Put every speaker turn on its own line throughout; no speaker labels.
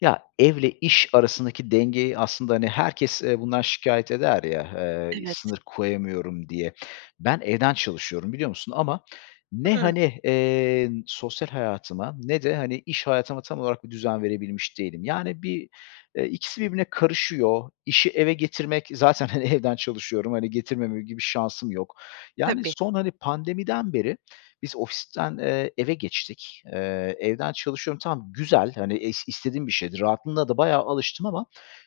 Ya, ev ile iş arasındaki dengeyi aslında, hani, herkes, eee, bundan şikâyet eder ya, eee,
Evet.
"Sınır koyamıyorum." diye, ben evden çalışıyorum biliyor musun? Ama ne,
Hıı.
hani, eee, sosyal hayatıma ne de, hani, iş hayatıma tam olarak bir düzen verebilmiş değilim. Yani, bir, eee, ikisi birbirine karışıyor. İşi eve getirmek zaten hani evden çalışıyorum, hani, getirmemem gibi şansım yok. Yani,
Tabii.
son, hani, pandemiden beri, biz ofisten, eee, eve geçtik. Eee, evden çalışıyorum tamam güzel, hani, es istediğim bir şeydi. Rahatlığına da bayağı alıştım ama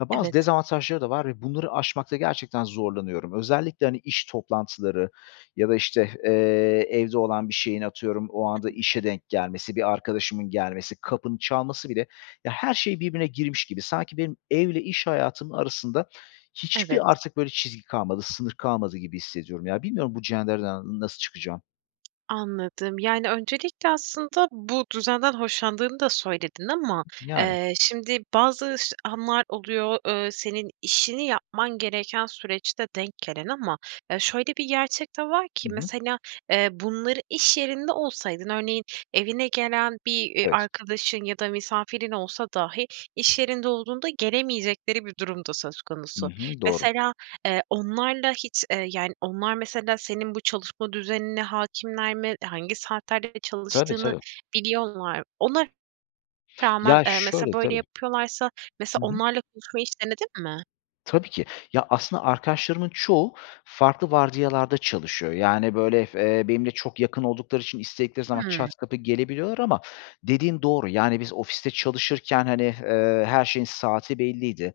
ya bazı
Evet.
dezavantajları da var ve bunları aşmakta gerçekten zorlanıyorum. Özellikle, hani, iş toplantıları ya da, işte, eee, evde olan bir şeyin atıyorum o anda
[unintelligible]
işe denk gelmesi, bir arkadaşımın gelmesi, kapının çalması bile ya, her şey birbirine girmiş gibi. Sanki benim ev ile iş hayatımın arasında,
Evet.
hiçbir artık böyle çizgi kalmadı, sınır kalmadı gibi hissediyorum. Ya bilmiyorum bu cendereden n nasıl çıkacağım.
Anladım. Yani, öncelikle aslında, bu düzenden hoşlandığını da söyledin ama,
Yani.
eee, şimdi bazı ş anlar oluyor, eee, senin işini yapman gereken süreçte denk gelen ama ya, şöyle bir gerçek de var
Hı
ki
hı.
mesela, eee, bunları, iş yerinde olsaydın, örneğin evine gelen bir, eee,
Evet.
arkadaşın ya da misafirin olsa dahi i̇ş yerinde olduğunda gelemeyecekleri bir durum da söz
Hı
konusu.
hı, doğru.
Mesela, eee, onlarla hiç, eee, yani, onlar mesela senin bu çalışma düzenine hâkimler mi? Hangi saatlerde de
Tabii
çalıştığını
tabii.
biliyorlar mı? Ona rağmen,
Ya
eee, mesela
şöyle
böyle
tabii.
yapıyorlarsa, mesela
Hı hı.
onlarla konuşmayı hiç denedin mi?
Tabii ki. Ya, aslında arkadaşlarımın çoğu farklı vardiyalarda çalışıyor. Yani, böyle f eee, benimle çok yakın oldukları için istedikleri zaman
Hıı.
çat kapı gelebiliyorlar ama dediğin doğru, yani, biz ofiste çalışırken, hani, eee, her şeyin saati belliydi.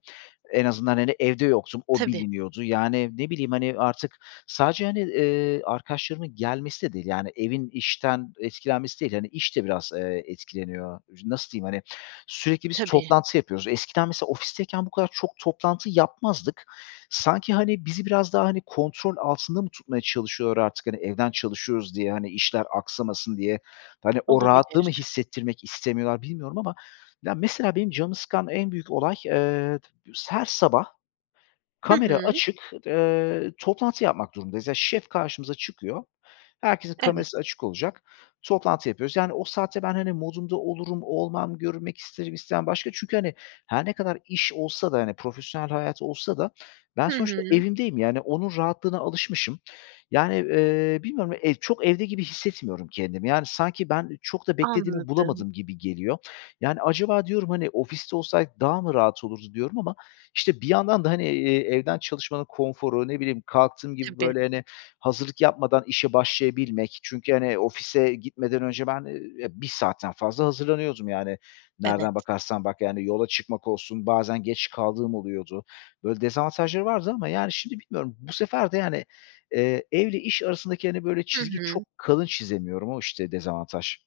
En azından, hani, evde yoktum o
Tabii.
biliniyordu. Yani, ne bileyim, hani, artık sadece, hani, eee, arkadaşlarımın gelmesi de değil, yani, evin işten etkilenmesi değil, hani, iş de biraz, eee, etkileniyor. Nasıl diyeyim, hani, sürekli biz
Tabii.
toplantı yapıyoruz. Eskiden mesela ofisteyken bu kadar çok toplantı yapmazdık. Sanki, hani, bizi biraz daha hani, kontrol altında mı tutmaya çalışıyorlar artık, hani, evden çalışıyoruz diye, hani, işler aksamasın diye, hani, o rahatlığı mı
Olabilir.
hissettirmek istemiyorlar bilmiyorum ama ya, mesela benim canımı sıkan en büyük olay, eee, her sabah
Hı
kamera
hı.
açık, eee, toplantı yapmak durumundayız. Ya, şef karşımıza çıkıyor. Herkesin
Evet.
kamerası açık olacak. Toplantı yapıyoruz, yani, o saatte ben, hani, modumda olurum, olmam, görünmek isterim istemem başka çünkü, hani, her ne kadar iş olsa da, hani, profesyonel hayat olsa da ben
Hı
sonuçta
hı.
evimdeyim, yani, onun rahatlığına alışmışım. Yani, eee, bilmiyorum ya ev çok evde gibi hissetmiyorum kendimi. Yani, sanki ben çok da beklediğimi
Anladım.
bulamadım gibi geliyor. Yani, acaba diyorum, hani, ofiste olsaydık daha mı rahat olurdu diyorum ama işte, bir yandan da, hani, eee, evden çalışmanın konforu, ne bileyim, kalktığım gibi,
Tabii.
böyle, hani, hazırlık yapmadan işe başlayabilmek çünkü hani, ofise gitmeden önce ben, eee, ya 1 saatten fazla hazırlanıyordum yani, nereden
Evet.
bakarsan bak yani yola çıkmak olsun, bazen geç kaldığım oluyordu. Böyle dezavantajları vardı ama, yani, şimdi bilmiyorum bu sefer de, yani, eee, ev ile iş arasındaki, hani, böyle
Hı
çizgi çok
hı.
kalın çizemiyorum. O işte dezavantaj.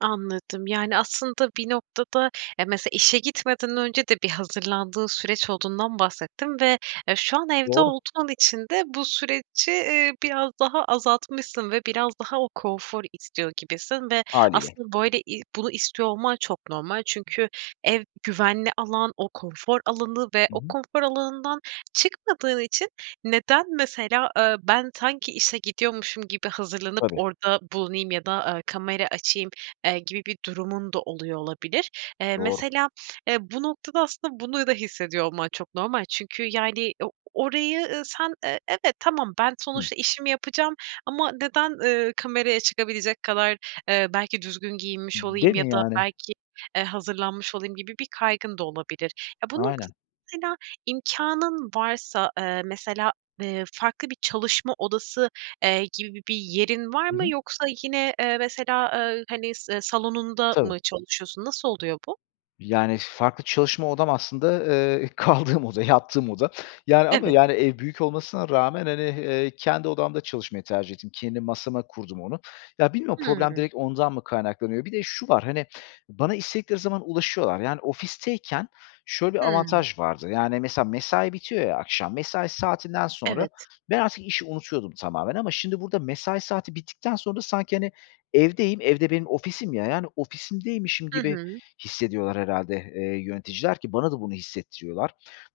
Anladım. Yani, aslında bir noktada eee, mesela işe gitmeden önce de bir hazırlandığın süreç olduğundan bahsettin ve, eee, şu an evde
Doğru.
olduğun için de bu süreci, eee, biraz daha azaltmışsın ve biraz daha o konfor istiyor gibisin ve
Hâliyle.
aslında böyle i bunu istiyor olman çok normal. Çünkü ev güvenli alan, o konfor alanı ve
Hı
o
hı.
konfor alanından çıkmadığın için, "Neden mesela, eee, ben sanki işe gidiyormuşum gibi hazırlanıp
Tabii.
orada bulunayım ya da, eee, kamera açayım?" eee, gibi bir durumun da oluyor olabilir. Eee,
Doğru.
mesela, eee, bu noktada aslında bunu da hissediyor olman çok normal. Çünkü yani, o orayı, ııı, sen, eee, evet "Tamam ben
Hı.
sonuçta işimi yapacağım ama neden, ııı, kameraya çıkabilecek kadar, eee, belki düzgün giyinmiş
Değil
olayım ya
mi
da
yani?
belki, eee, hazırlanmış olayım?" gibi bir kaygın da olabilir. Ya, bu
Aynen.
noktada mesela, imkânın varsa, eee, mesela, eee, farklı bir çalışma odası, eee, gibi bir yerin var
Hı
mı?
hı.
Yoksa yine, eee, mesela, eee, hani, salonunda
Tabii.
mı çalışıyorsun? Nasıl oluyor bu?
Yani, farklı çalışma odam aslında, eee, kaldığım oda, yattığım oda yani ama
Evet.
yani, ev büyük olmasına rağmen, hani, eee, kendi odamda çalışmayı tercih ettim. Kendi masama kurdum onu. Ya, bilmiyorum problem
Hıı.
direkt ondan mı kaynaklanıyor? Bir de şu var, hani, bana istedikleri zaman ulaşıyorlar, yani, ofisteyken şöyle bir
Hıı.
avantaj vardı, yani, mesela mesai bitiyor ya akşam, mesai saatinden sonra
Evet.
ben artık işi unutuyordum tamamen ama şimdi burada mesai saati bittikten sonra sanki, hani, evdeyim, ev de benim ofisim ya, yani, ofisimdeymişim
Hı
gibi
hı.
hissediyorlar herhâlde, eee, yöneticiler ki bana da bunu hissettiriyorlar.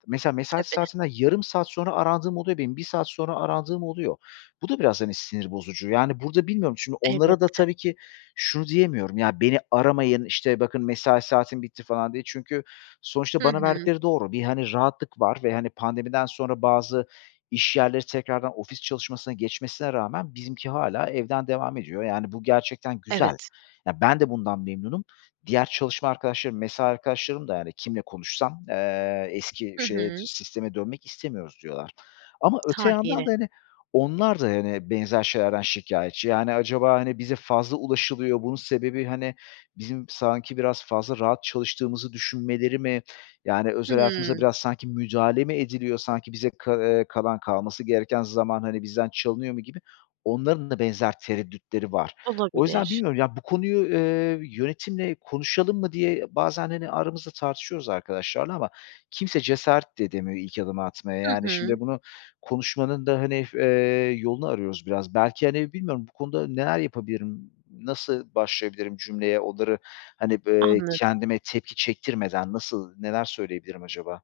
Mesela, mesai
Tabii.
saatimden yarım saat sonra arandığım oluyor benim, 1 saat sonra arandığım oluyor. Bu da biraz, hani, sinir bozucu, yani, burada bilmiyorum, çünkü onlara da tabii
Elbette.
ki şunu diyemiyorum "Ya beni aramayın, işte, bakın mesai saatim bitti." falan diye. Çünkü
Hı
sonuçta bana
hı.
verdikleri doğru bir, hani, rahatlık var ve hani pandemiden sonra bazı iş yerleri tekrardan ofis çalışmasına geçmesine rağmen bizimki hâlâ evden devam ediyor, yani, bu gerçekten güzel.
Evet.
Ya, ben de bundan memnunum. Diğer çalışma arkadaşlarım, mesai arkadaşlarım da, yani, kimle konuşsam, eee, eski
Hı
şeye
hı.
sisteme dönmek istemiyoruz diyorlar ama öte yandan
Hâliyle.
da, hani, onlar da hani benzer şeylerden şikâyetçi. Yani, acaba, hani, bize fazla ulaşılıyor bunun sebebi, hani, bizim sanki biraz fazla rahat çalıştığımızı düşünmeleri mi yani özel hayatımıza
Hıı.
biraz sanki müdahale mi ediliyor sanki bize ka eee, kalan kalması gereken zaman, hani, bizden çalınıyor mu gibi onların da benzer tereddütleri var. O yüzden
Olabilir.
bilmiyorum, yani, "Bu konuyu, eee, yönetimle konuşalım mı?" diye bazen hani, aramızda tartışıyoruz arkadaşlarla ama kimse cesaret de edemiyor ilk adımı atmaya,
Hı
yani,
hı.
şimdi bunu konuşmanın da, hani, eee, yolunu arıyoruz biraz belki, hani, bilmiyorum bu konuda neler yapabilirim, Nasıl başlayabilirim cümleye onları, hani, b eee,
Anladım.
kendime tepki çektirmeden nasıl neler söyleyebilirim acaba?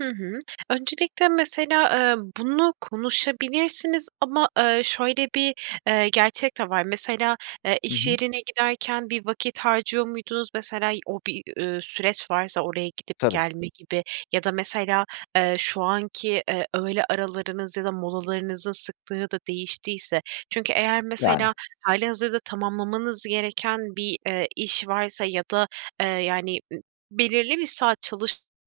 Hı hı. Öncelikle mesela, eee, bunu konuşabilirsiniz ama, eee, şöyle bir, eee, gerçek de var. Mesela, eee,
Hı
iş
hı.
yerine giderken bir vakit harcıyor muydunuz? Mesela, o bir, ııı, süreç varsa oraya gidip
Tabii.
gelme gibi ya da mesela, eee, şu anki, eee, öğle aralarınız ya da molalarınızın sıklığı da değiştiyse. Çünkü eğer mesela
Yani.
hâlihazırda tamamlamanız gereken bir, eee, iş varsa ya da, eee, yani, ı belirli bir saat çalışmanız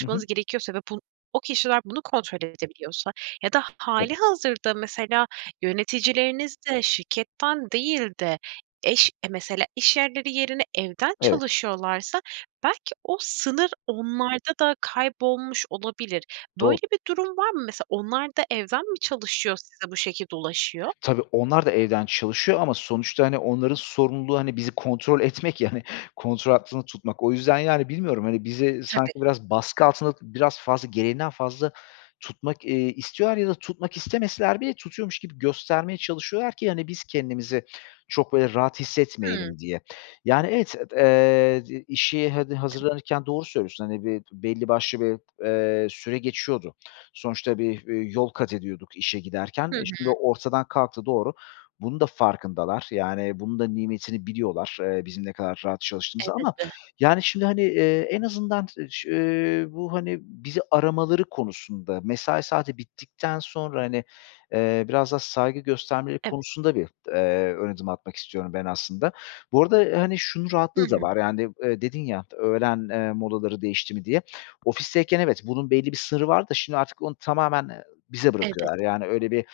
Hı hı.
gerekiyorsa ve bun o kişiler bunu kontrol edebiliyorsa ya da ha
Tabii.
hâlihazırda mesela yöneticilerinizde şirketten değil de eş eee, mesela iş yerleri yerine evden
Evet.
çalışıyorlarsa belki o sınır onlarda da kaybolmuş olabilir.
Doğru.
Böyle bir durum var mı? Mesela onlarda evden mi çalışıyor size bu şekilde ulaşıyor?
Tabii onlar da evden çalışıyor ama sonuçta, hani, onların sorumluluğu, hani, bizi kontrol etmek ya, hani, kontrol altında tutmak. O yüzden, yani, bilmiyorum, hani, bizi sanki
Tabii.
biraz baskı altında biraz fazla gereğinden fazla tutmak, eee, istiyorlar ya da tutmak istemeseler bile tutuyormuş gibi göstermeye çalışıyorlar ki, hani, biz kendimizi çok, böyle, rahat
Hıı.
hissetmeyelim diye. Yani, evet et eee, zi işi hadi
Tabii.
hazırlanırken doğru söylüyorsun, hani, bir belli başlı bir, eee, süre geçiyordu. Sonuçta bir, eee, yol kat ediyorduk işe giderken.
Hı
E, şimdi
hı.
o ortadan kalktı, doğru. Bunun da farkındalar. Yani, bunun da nimetini biliyorlar, eee, bizim ne kadar rahat çalıştığımızı ama,
Elbette.
yani, şimdi, hani, eee, en azından, [unintelligible] ııı, bu, hani, bizi aramaları konusunda, mesai saati bittikten sonra, hani, eee, biraz daha saygı göstermeleri
Evet.
konusunda bir, eee, ön adım atmak istiyorum ben aslında. Bu arada, hani, şunun
Hı
rahatlığı da
hı.
var yani, eee, dedin ya, "Öğlen, eee, molaları değişti mi?" diye. Ofisteyken evet, bunun belli bir sınırı vardı da şimdi artık onu tamamen, eee, bize
Evet.
bırakıyorlar yani öyle bir,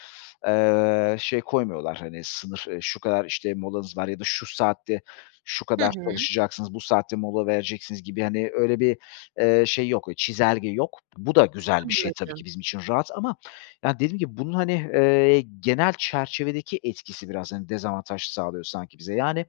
eee, şey koymuyorlar, hani, sınır; şu kadar işte molanız var ya da şu saatte şu
Hı
kadar
hı.
çalışacaksınız, bu saatte mola vereceksiniz gibi, hani, öyle, bir, eee, şey yok, çizelge yok. Bu da güzel bir şey, tabii ki
Anladım.
bizim için rahat ama yani, dediğim gibi bunun, hani, eee, genel çerçevedeki etkisi biraz, hani, dezavantaj sağlıyor sanki bize. Yani,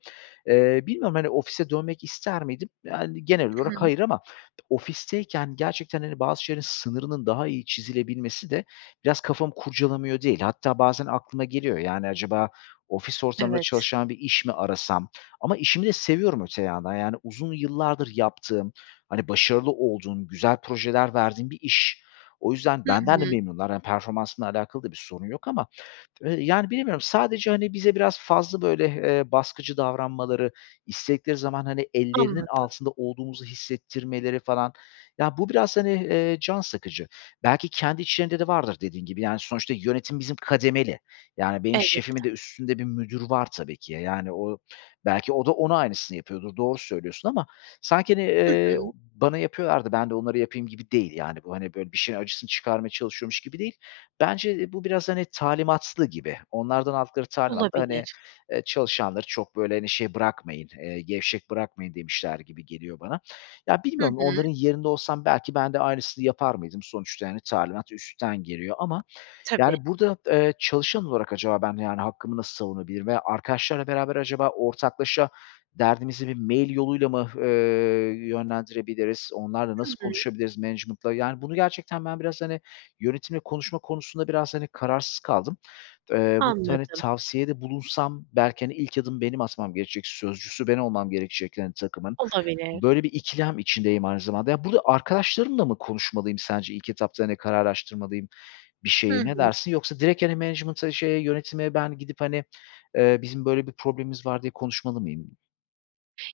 eee, bilmiyorum, hani, ofise dönmek ister miydim? Yani, genel
Hı hı.
olarak hayır ama ofisteyken gerçekten hani bazı şeylerin sınırının daha iyi çizilebilmesi de biraz kafamı kurcalamıyor değil. Hatta bazen aklıma geliyor, yani, acaba ofis ortamında
Evet.
çalışan bir iş mi arasam ama işimi de seviyorum öte yandan yani, uzun yıllardır yaptığım, hani, başarılı olduğum, güzel projeler verdiğim bir iş. O yüzden
Hı
benden de
hı.
memnunlar hani performansımla alakalı da bir sorun yok ama, eee, yani bilemiyorum sadece, hani, bize biraz fazla böyle, eee, baskıcı davranmaları, istedikleri zaman, hani, ellerinin
Anladım.
altında olduğumuzu hissettirmeleri falan, ya, bu biraz, hani, eee, can sıkıcı. Belki, kendi içlerinde de vardır dediğin gibi, yani, sonuçta yönetim bizim kademeli. Yani, benim
Elbette.
şefimin de üstünde bir müdür var, tabii ki. Ya, yani, o belki o da ona aynısını yapıyordur, doğru söylüyorsun ama sanki, hani,
Hı
eee,
hı.
bana yapıyorlar da ben de onlara yapayım gibi değil, yani, bu hani, böyle, bir şeyin acısını çıkarmaya çalışıyormuş gibi değil. Bence, eee, bu biraz, hani, talimatlı gibi, onlardan aldıkları talimatla, hani,
Olabilir.
eee, çalışanları çok, böyle, hani, şey bırakmayın, eee, gevşek bırakmayın demişler gibi geliyor bana. Ya,
Hı
bilmiyorum
hı.
onların yerinde olsam, belki ben de aynısını yapar mıydım? Sonuçta, hani, talimat üstten geliyor ama
Tabii.
yani, burada, eee, çalışan olarak acaba ben yani hakkımı nasıl savunabilirim veya arkadaşlarla beraber acaba ortaklaşa derdimizi bir mail yoluyla mı, eee, yönlendirebiliriz? Onlarla
Hı
nasıl
hı.
konuşabiliriz, management'la? Yani, bunu gerçekten ben biraz, hani, yönetimle konuşma konusunda biraz, hani, kararsız kaldım. Eee, bu t hani,
Anladım.
tavsiyede bulunsam belki, hani, ilk adımı benim atmam gerekecek, sözcüsü ben olmam gerekecek, hani, takımın.
Olabilir.
Böyle bir ikilem içindeyim aynı zamanda. Ya, burda arkadaşlarımla mı konuşmalıyım sence ilk etapta hani kararlaştırmalıyım bir
Hı
şeyi? Ne
hı.
dersin? Yoksa direkt, hani, management'a, şeye, yönetime ben gidip, hani, eee, bizim böyle bir problemimiz var diye konuşmalı mıyım?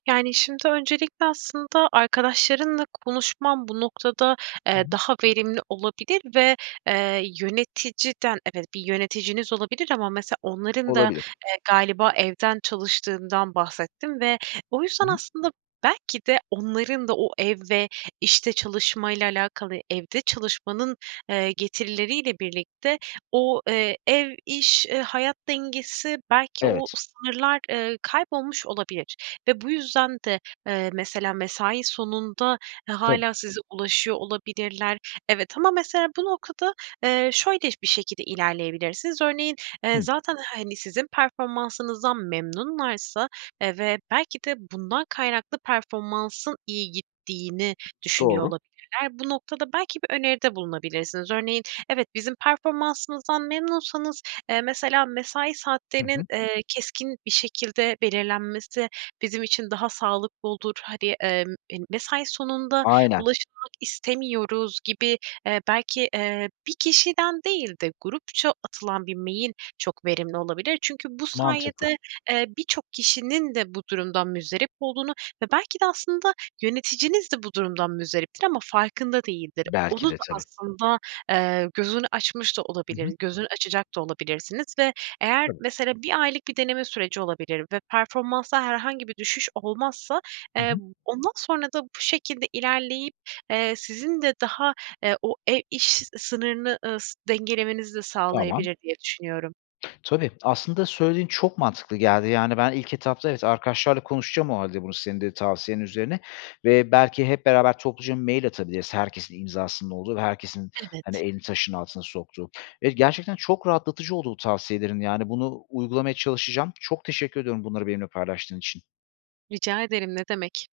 Yani, şimdi öncelikle aslında arkadaşlarınla konuşman bu noktada,
Hı
eee,
hı.
daha verimli olabilir ve, eee, yöneticiden, evet bir yöneticiniz olabilir ama mesela onların da,
Olabilir.
eee, galiba evden çalıştığından bahsettin ve o
Hı
yüzden,
hı.
aslında, belki de onların da o ev ve işte çalışmayla alakalı evde çalışmanın, eee, getirileriyle birlikte o, eee, ev, iş, eee, hayat dengesi belki o
Evet.
sınırlar, ııı, kaybolmuş olabilir. Ve bu yüzden de, eee, mesela mesai sonunda, eee,
Tabii.
hâlâ size ulaşıyor olabilirler. Evet ama mesela bu noktada, eee, şöyle bir şekilde ilerleyebilirsiniz: Örneğin, eee,
Hımm.
zaten hani sizin performansınızdan memnunlarsa, eee, ve belki de bundan kaynaklı performansın iyi gittiğini düşünüyor
Doğru.
olabilirler. Bu noktada belki bir öneride bulunabilirsiniz. Örneğin, "Evet, bizim performansımızdan memnunsanız, eee, mesela mesai
Hı
saatlerinin,
hı.
eee, keskin bir şekilde belirlenmesi bizim için daha sağlıklı olur. Hani, eee, m mesai sonunda
Aynen.
ulaşılmak istemiyoruz." gibi, eee, belki, eee, bir kişiden değil de grupça atılan bir mail çok verimli olabilir. Çünkü bu
Mantıklı.
sayede, eee, birçok kişinin de bu durumdan muzdarip olduğunu ve belki de aslında yöneticiniz de bu durumdan muzdariptir ama farkında değildir.
Belki
Onun
de, tabii.
aslında, eee, gözünü açmış da
Hı hı.
olabilir, gözünü açacak da olabilirsiniz ve eğer,
Tabii.
mesela 1 aylık bir deneme süreci olabilir ve performansta herhangi bir düşüş olmazsa,
Hı
eee,
hı.
ondan sonra da bu şekilde ilerleyip, eee, sizin de daha, eee, o e iş sınırını, ııı, s dengelemenizi de
Tamam.
sağlayabilir diye düşünüyorum.
Tabii, aslında söylediğin çok mantıklı geldi yani ben ilk etapta evet arkadaşlarla konuşacağım o hâlde bunu senin de tavsiyen üzerine ve belki hep beraber topluca mail atabiliriz, herkesin imzasının olduğu ve herkesin hani
Evet.
elini taşın altına soktuğu. Evet, gerçekten çok rahatlatıcı oldu bu tavsiyelerin yani bunu uygulamaya çalışacağım. Çok teşekkür ediyorum bunları benimle paylaştığın için.
Rica ederim, ne demek.